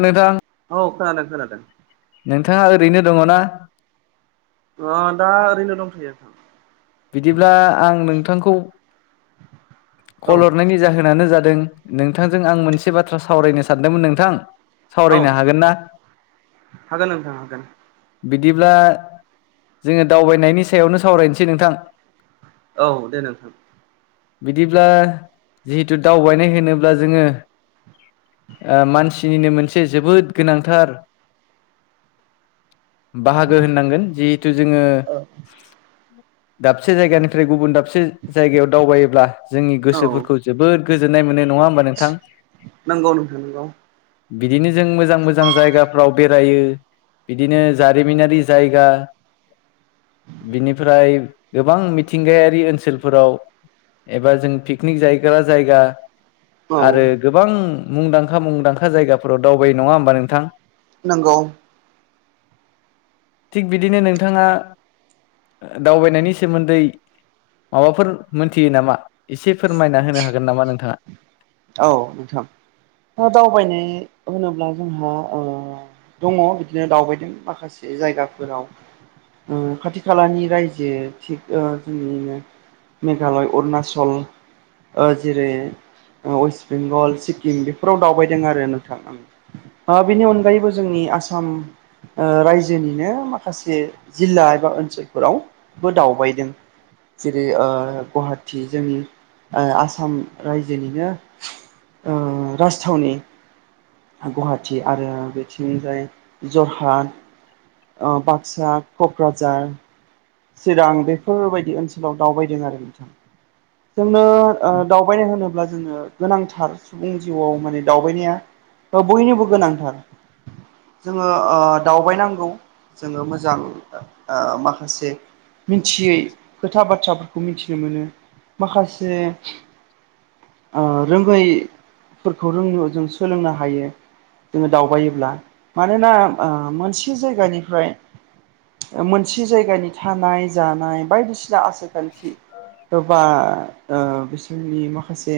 नोंथां औ खाल खाल नोंथाङा ओरैनो दङ ना अ दा ओरैनो दंथायोथां बिदिब्ला आं नोंथांखौ औ खलरनायनि जाहोनानो जादों दों नोंथांजों आं मोनसे बाथ्रा सावरायनो सानदोंमोन नोंथां औ सावरायनो हागोन ना हागोन नोंथां हागोन बिदिब्ला जोङो दावबायनायनि सायावनो सावरायनोसै नोंथां औ दे नोंथां बिदिब्ला जिहेथु दावबायनाय होनोब्ला जोङो ओ मानसिनिनो मोनसे जोबोद गोनांथार [inaudible] बाहागो होननांगोन जिहेथु जोङो दाबसे जायगानिफ्राय गुबुन दाबसे जायगायाव दावबायोब्ला जोंनि औ गोसोफोरखौ जोबोद गोजोन्नाय मोनो नङा होमबा नोंथां नंगौ नोंथां नोंगौ बिदिनो जों मोजां मोजां जायगाफ्राव बेरायो बिदिनो जारिमिनारि जायगा बिनिफ्राय गोबां मिथिंगायारि ओनसोलफोराव एबा जों पिकनिक जाहग्रा जायगा औ आरो गोबां मुंदांखा मुंदांखा जायगाफोराव दावबाय नङा होमबा नोंथां नंगौ थिग बिदिनो नोंथाङा दावबायनायनि सोमोन्दै माबाफोर मोनथियो नामा एसे फोरमायना होनो हागोन नामा नोंथाङा औ नोंथां दावबायनाय होनोब्ला जोंहा दङ बिदिनो दावबायदों माखासे जायगाफोराव खाथि खालानि रायजो थिग जोंनिनो मेघालय अरुनाचल जेरै वेस्ट बेंगल सिक्किम बेफोराव दावबायदों आरो नोंथां आं बेनि अनगायैबो जोंनि आसाम आसाम रायजोनिनो माखासे जिल्ला एबा ओनसोलफोरावबो दावबाय जेरै ओ गुवाहाटि जोंनि आसाम रायजोनिनो राजथावनि गुवाहाटिी आरो बेथिंजाय जरहा बाक्सा क'क्राझार सिगां बेफोरबायदि ओनसोलाव दावबायदों आरो जोंनो दावबायनाय होनोब्ला जोङो गोनांथार सुबुं जिउआव माने दावबायनाया बयनिबो गोनांथार जोङो दावबायनांगौ जोङो मोजां माखासे मिथियै खोथा बाथ्राफोरखौ मिथिनो मोनो माखासे रोंऐ फोरखौ रोंनो जों सोलोंनो हायो जोङो दावबायोब्ला मानोना मोनसे जायगानिफ्राय मोनसे जायगानि थानाय जानाय बायदिसिना आसार खान्थि एबा बिसोरनि माखासे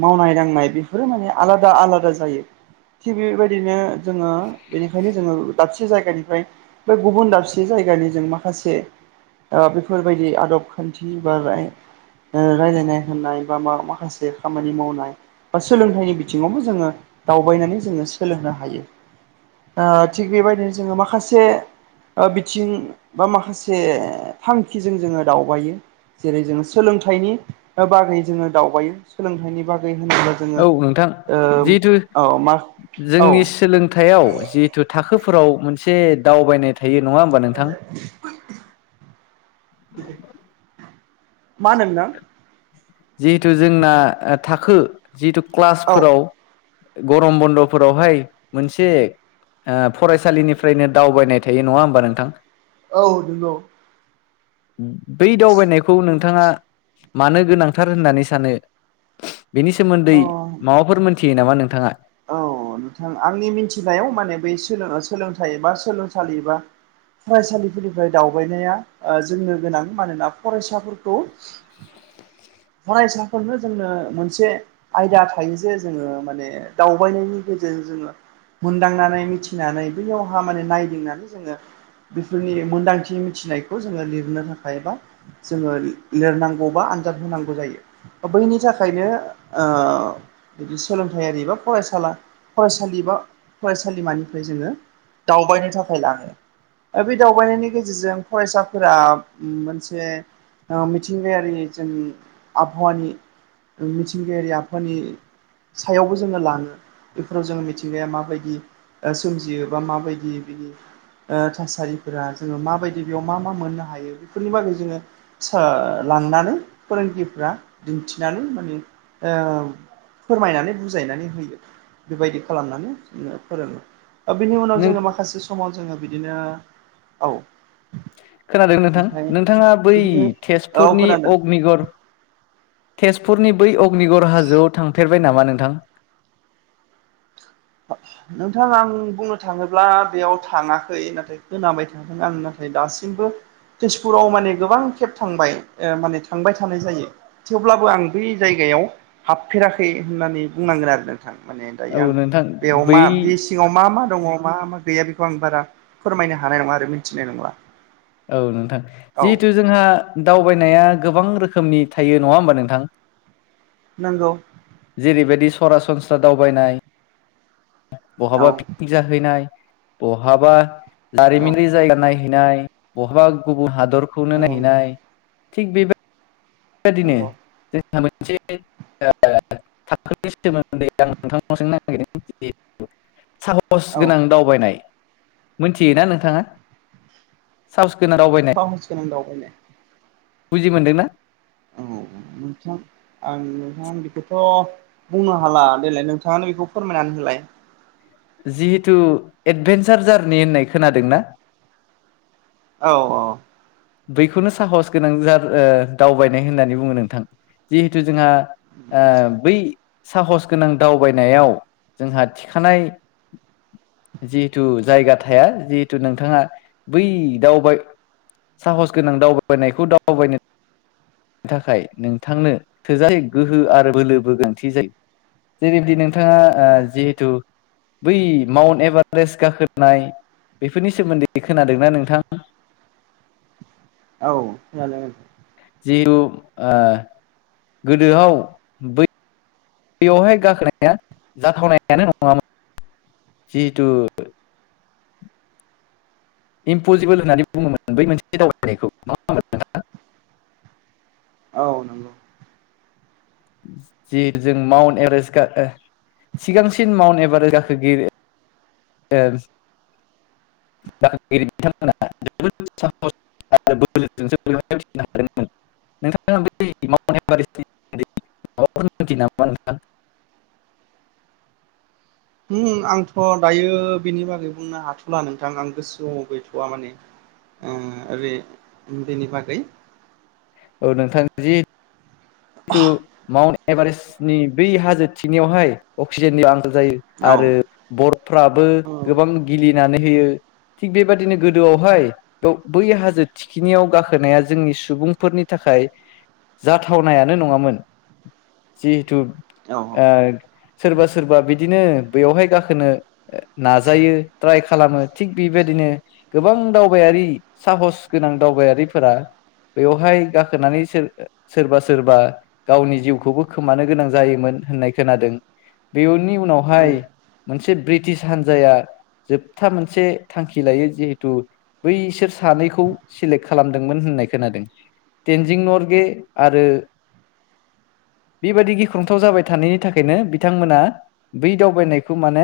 मावनाय दांनाय बेफोरो माने आलादा आलादा जायो थिग बेबायदिनो जोङो बेनिखायनो जोङो दाबसे जायगानिफ्राय बे गुबुन दाबसे जायगानि जों माखासे बेफोरबायदि आदब खान्थि बाराय रायजलायनाय होननाय बा मा माखासे खामानि मावनाय बा सोलोंथाइनि बिथिङावबो जोङो दावबायनानै जोङो सोलोंनो हायो ओ थिग बेबायदिनो जोङो माखासे ओ बिथिं बा माखासे थांखिजों जोङो दावबायो जेरै जोङो सोलोंथाइनि बागै जोङो दावबायो सोलोंथाइनि बागै होनोब्ला जोङो औ नोंथां ओ जिहेथु औ मा औ जोंनि सोलोंथायाइयाव जिहेथु थाखोफोराव मोनसे दावबायनाय थायो नङा होमबा नोंथां मा होनदों नोंथां? जिहेथु जोंना थाखो जिहेतु होनो नोंथां औ क्लासफोराव गरम बन्द'फोरावहाय मोनसे ओ फरायसालिनिफ्रायनो दावबायनाय थायो नङा होमबा नोंथां औ नंगौ बै दावबायनायखौ नोंथाङा मानो गोनांथार होननानै सानो बेनि सोमोन्दै अ माबाफोर मोनथियो नामा नोंथाङा औ नोंथां आंनि मिथिनायाव माने बै सोलोंथाइ बा सोलोंसालि बा फरायसालिफोरनिफ्राय दावबायनाया जोंनो गोनां मानोना फरायसाफोरखौ [inaudible] [unintelligible] फरायसाफोरनो जोंनो मोनसे आयदा थायो जे जोङो माने दावबायनायनि गेजेरजों जोङो मोनदांनानै मिथिनानै बैयावहा माने नायदिंनानै जोङो बेफोरनि मोनदांथि मिथिनायखौ जोङो लिरनो थाखाय बा जोङो लिरनांगौबा आनजाद होनांगौ जायो बैनि थाखायनो बिदि सोलोंथायारि बा फरायसाला फरायसालि बा फरायसालिमानिफ्राय जोङो दावबायनो थाखाय लाङो बे दावबायनायनि गेजेरजों फरायसाफोरा मोनसे मिथिंगायारि जों आबहावानि मिथिंगायारि आफनि सायावबो जोङो लाङ बेफोराव जो मिथिंगाया माबायदि सोमजियो बा माबायदि बिनि ओ थासारिफोरा जोङो माबायदि बेयाव मा मा मोननो हायो बेफोरनि बागै जोङो लांनानै फोरोंगिरिफ्रा दिन्थिनानै माने फोरमायनानै बुजायनानै होयो बेबायदि खालामनानै जोङो फोरोङो बिनि उनाव नों जोङो माखासे समाव जोङो बिदिनो औ खोनादों नोंथां ओमफ्राय नोंथाङा बै बिदिनो औ तेजपुरनि खोनादों अग्निगर तेजपुरनि बै अग्निगऱ हाजोआव थांफेरबाय नामा नोंथां नोंथां आं बुंनो थाङोब्ला बेयाव थाङाखै नाथाय खोनाबाय थादों आं नाथाय दासिमबो तेजपुराव माने गोबां खेब थांबाय माने थांबाय थानाय जायो थेवब्लाबो आं बै जायगायाव याव हाबफेराखै होननानै बुंनांगोन आरो नोंथां नोंथा माने दायो आं औ नोंथां बेयाव मा बै बे सिंङाव मा मा दंङ मा मा गै गैया बेखौ आं बारा फोरमायनो हानाय नङा आरो मिथिनाय नंला औ नोंथां औ जिहेथु जोंहा दावबायनाया गोबां रोखोमनि थायो नंङा होनबा नोंथां नंगौ जैरैबादि सरासनस्रा दावबायनाय औ बहाबा पिकनिक जाहैनाय बहाबा औ जारिमिननि जायगा नायनाय नायनाय बहाबा गुबुन औ हादरखौनो नायहैनाय थिग बेबाय बेबायदिनो नंगौ जोंहा मोनसे थाखोनि सोमोन्दै आं नोंथांनाव सोंनो नागिरदों आरोखि साहस औ गोनां दावबायनाय मोनथियोना नोंथाङा साहस गोनां दावबायनाय साहसगोनां दावबायायनो बुजि मोनदोंना औ नोंथां आं नोंथां बेखौथ' बुंनो हाला देलाय नोंथाङानो बेखौ फोरमायनानै होलाय जिहेथु एदभेन्सार जार्नि होननाय खोनादोंना औ-औ बैखौनो साहस गोनां दावबायनाय होननानै बुङो नोंथां जिहेथु जोंहा आ आदसा बै साहस गोनां दावबायनायाव जोंहा थिखानाय जिहेथु जायगा थाया जिहेथु नोंथाङा बै दावबाय साहस गोनां दावबायनायखौ दावबायनो थाखाय नोंथांनो थोजा गोहो आरो बोलोबो गोनांन्थि जायो। जेरैबायदि नोंथाङा ओ औ जिहेथु बै माउन्ट एभारेस्ट गाखोनाय बेफोरनि सोमोन्दै खोनादोंना नोंथां? औ खोनादो। जिहु गोदोआव बै बेवहाय गाखोनाया जाथावनायानो नङामोन। जिहेतु इमपसिबोल होननानै बुङोमोन बै मोनसे दावबायनायखौ नङाओमबा नोंथां? [inaudible] नंगौ जि जों माउन्ट एभारेस्ट गा ओ सिगांसिन माउन्ट एभारेस्ट गाखोगि [unintelligible] [unintelligible] [unintelligible] [inaudible] उम आंथ' दायो बेनि बागै बुंनो हाथ'ला नोंथां आं गोसोआव गैथ'वा माने। ओ बे बेेनि बागै औ नोंथां जि तु माउन्ट एभारेस्टनि बै हाजो थिखिनिआवहाय अक्सिजेननि आंखाल जायो औ आरो बरफ्राबो औ गोबां गिलिनानै होयो। थिग बेबादिनो गोदोआवहाय बे बै हाजो थिखिनियाव गाखोनाया जोंनि सुबुंफोर नि थाखाय जाथाव नायानो नङामोन जिहेथु औ औ ओ सोरबा सोरबा बिदिनो बेयावहाय गाखोनो नाजायो ट्राइ खालामो थिग बेबायदि नो गोबां दावबायारि साहस गोनां दावबायारिफोरा बेवहाय गाखोनानै सो सोरबा सोरबा गावनि जिउखौबो खोमानो गोनां जायोमोन होननाय खोनादों। बेवनि उनावहाय नंगौ मोनसे ब्रिटिश हान्जाया जोबथा मोनसे थांखि लायो जिहेथु बैसोर सानैखौ सेलेक्ट खालामदोंमोन होननाय खोनादों। तेनजिं नरगे आरो [inaudible] बेबायादि गिख्रंथाव जाबाय थानायनि थाखायनो बिथांमोना बै दावबायनायखौ माने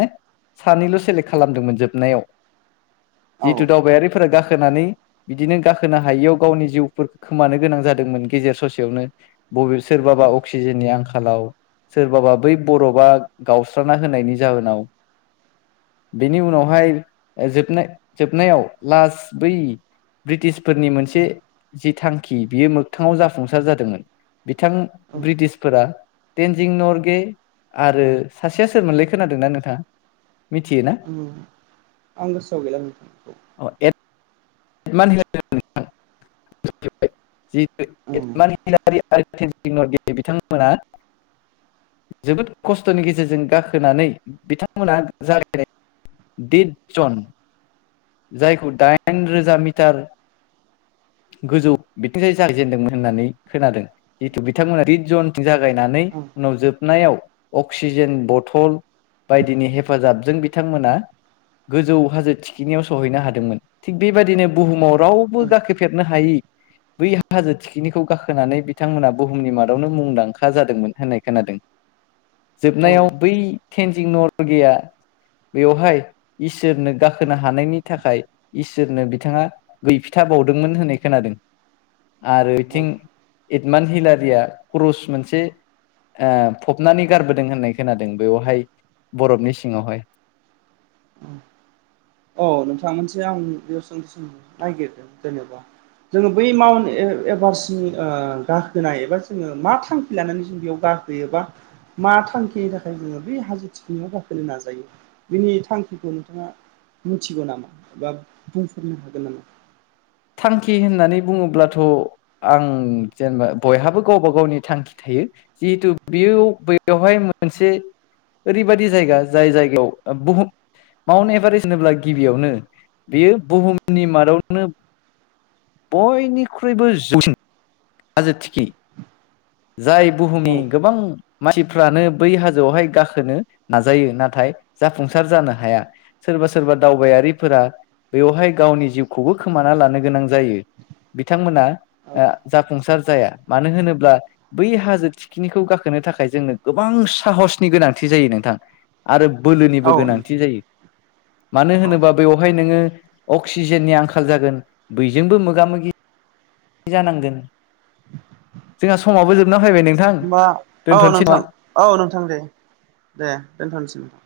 सानैल' सेलेक्ट खालामदोंमोन जोबनायाव औ जिथु दावबायारिफोरा गाखो खोनानै बिदिनो गाखोनो हायियाव गावनि जिउफोरखौ खोमानो गोनां जादोंमोन गेजेर ससेयावनो बबे सोरबाबा अक्सिजेननि आंखालाव सोरबाबा बै बरबा गावस्राना होनायनि जाहोनाव बेनि उनावहाय जोबनाय जोबनायाव लास बै ब्रिटिसफोरनि मोनसे जि थांखि बियो मोगथाङाव जाफुंसार जादोंमोन। बिथां औ ब्रिटिसफोरा टेनजिं नरगे आरो सासेया सोरमोनलै खोनादोंना नोंथाङा? मिथियोना? उम आं गोसोआव गैला नोंथां बेखौ [unintelligible] औ आरो तेनजिं नरगे बिथांमोना जोबोद खस्थ'नि गेजेरजों गाखोनानै बिथांमोना जागायनाय दिद जन जायखौ दाइन रोजा मिटार गोजौ बिथिंजाय जागायजेनदोंमोन होननानै खोनादों जिथु बिथांमोना रिड जन थि जागायनानै नुजोबनायाव अक्सिजेन बथल बायदिनि हेफाजाबजों बिथांमोना गोजौ हाजो थिखिनायाव सहैनो हादोंमोन थिग बेबायाददिनो बुहुमाव रावबो औ गाखो हायि बै हाजो थिखिनिखौ गाखोनानै बिथांमोनहा बुहुमनि मादावनो मुंदांखा जादोंमोन होननाय खोनादों। जोबनायाव औ बै टेनजिं न'रगेया बेवहाय इसोरनो गाखोनो हानायनि थाखाय इसोरनो बिथाङा दोंमोन होननाय खोनादों आरोथिं औ एडमान् हिलारिया क्रस मोनसे फबनानै गारबोदों होननाय खोनादों बेवहाय बरफनि सिङावहाय [inaudible] औ नोंथां मोनसे आं बेयाव सों जोङो बै माउन्ट एभारेस्टनि गाखोनाय एबा जोङो मा थांखि लानानै जों बेयाव [inaudible] मा थांखिनि थाखाय जोङो बेै हाजो थिखिनियाव गाखोनो नाजायो बिनि थांखिखौ नोंथाङा मिथिगौ नामा एसे बुंनो हागोन नामा? थांखि होननानै बुङोब्लाथ' आं जेनेबा बयहाबो गावबा गावनि थांखि थायो। जिहेतु बेयो बेयावहाय मोनसे ओरैबायदि जायगा जाय जायगायाव बुहुम माउन्ट एभारेस्ट होनोब्ला गिबियावनो बेयो बुहुमनि मादावनो बयनिख्रुइबो जौसिन हाजो थिखिनि जाय बुहुमनि औ गोबां मानसिफ्रानो बै हाजोआवहाय गाखोनो नाजायो ना नाथाय जाफुंसार जानो हाया सोरबा सोरबा दावबायारिफोरा बेवहाय गावनि जिउखौबो खोमाना लानो गोनां जायो बिथांमोना औ जाफुंसार जाया मानो होनोब्ला बै हाजो थिखिनिखौ गाखोनो थाखाय जोंनो गोबां साह गोनांथि जायो नोंथां आरो औ बोलोनिबो नों गोनांथि जायो। [inaudible] मानो होनोबा बेवहाय नोङो अक्सिजेननि आंखाल जागोन बयजोंबो मोगा मोगि जानांगोन जोंहा समावबो जोबनो ह होमबा औ नोंथां औ नोंथां दे दे दोनथ'नोसै नोंथां।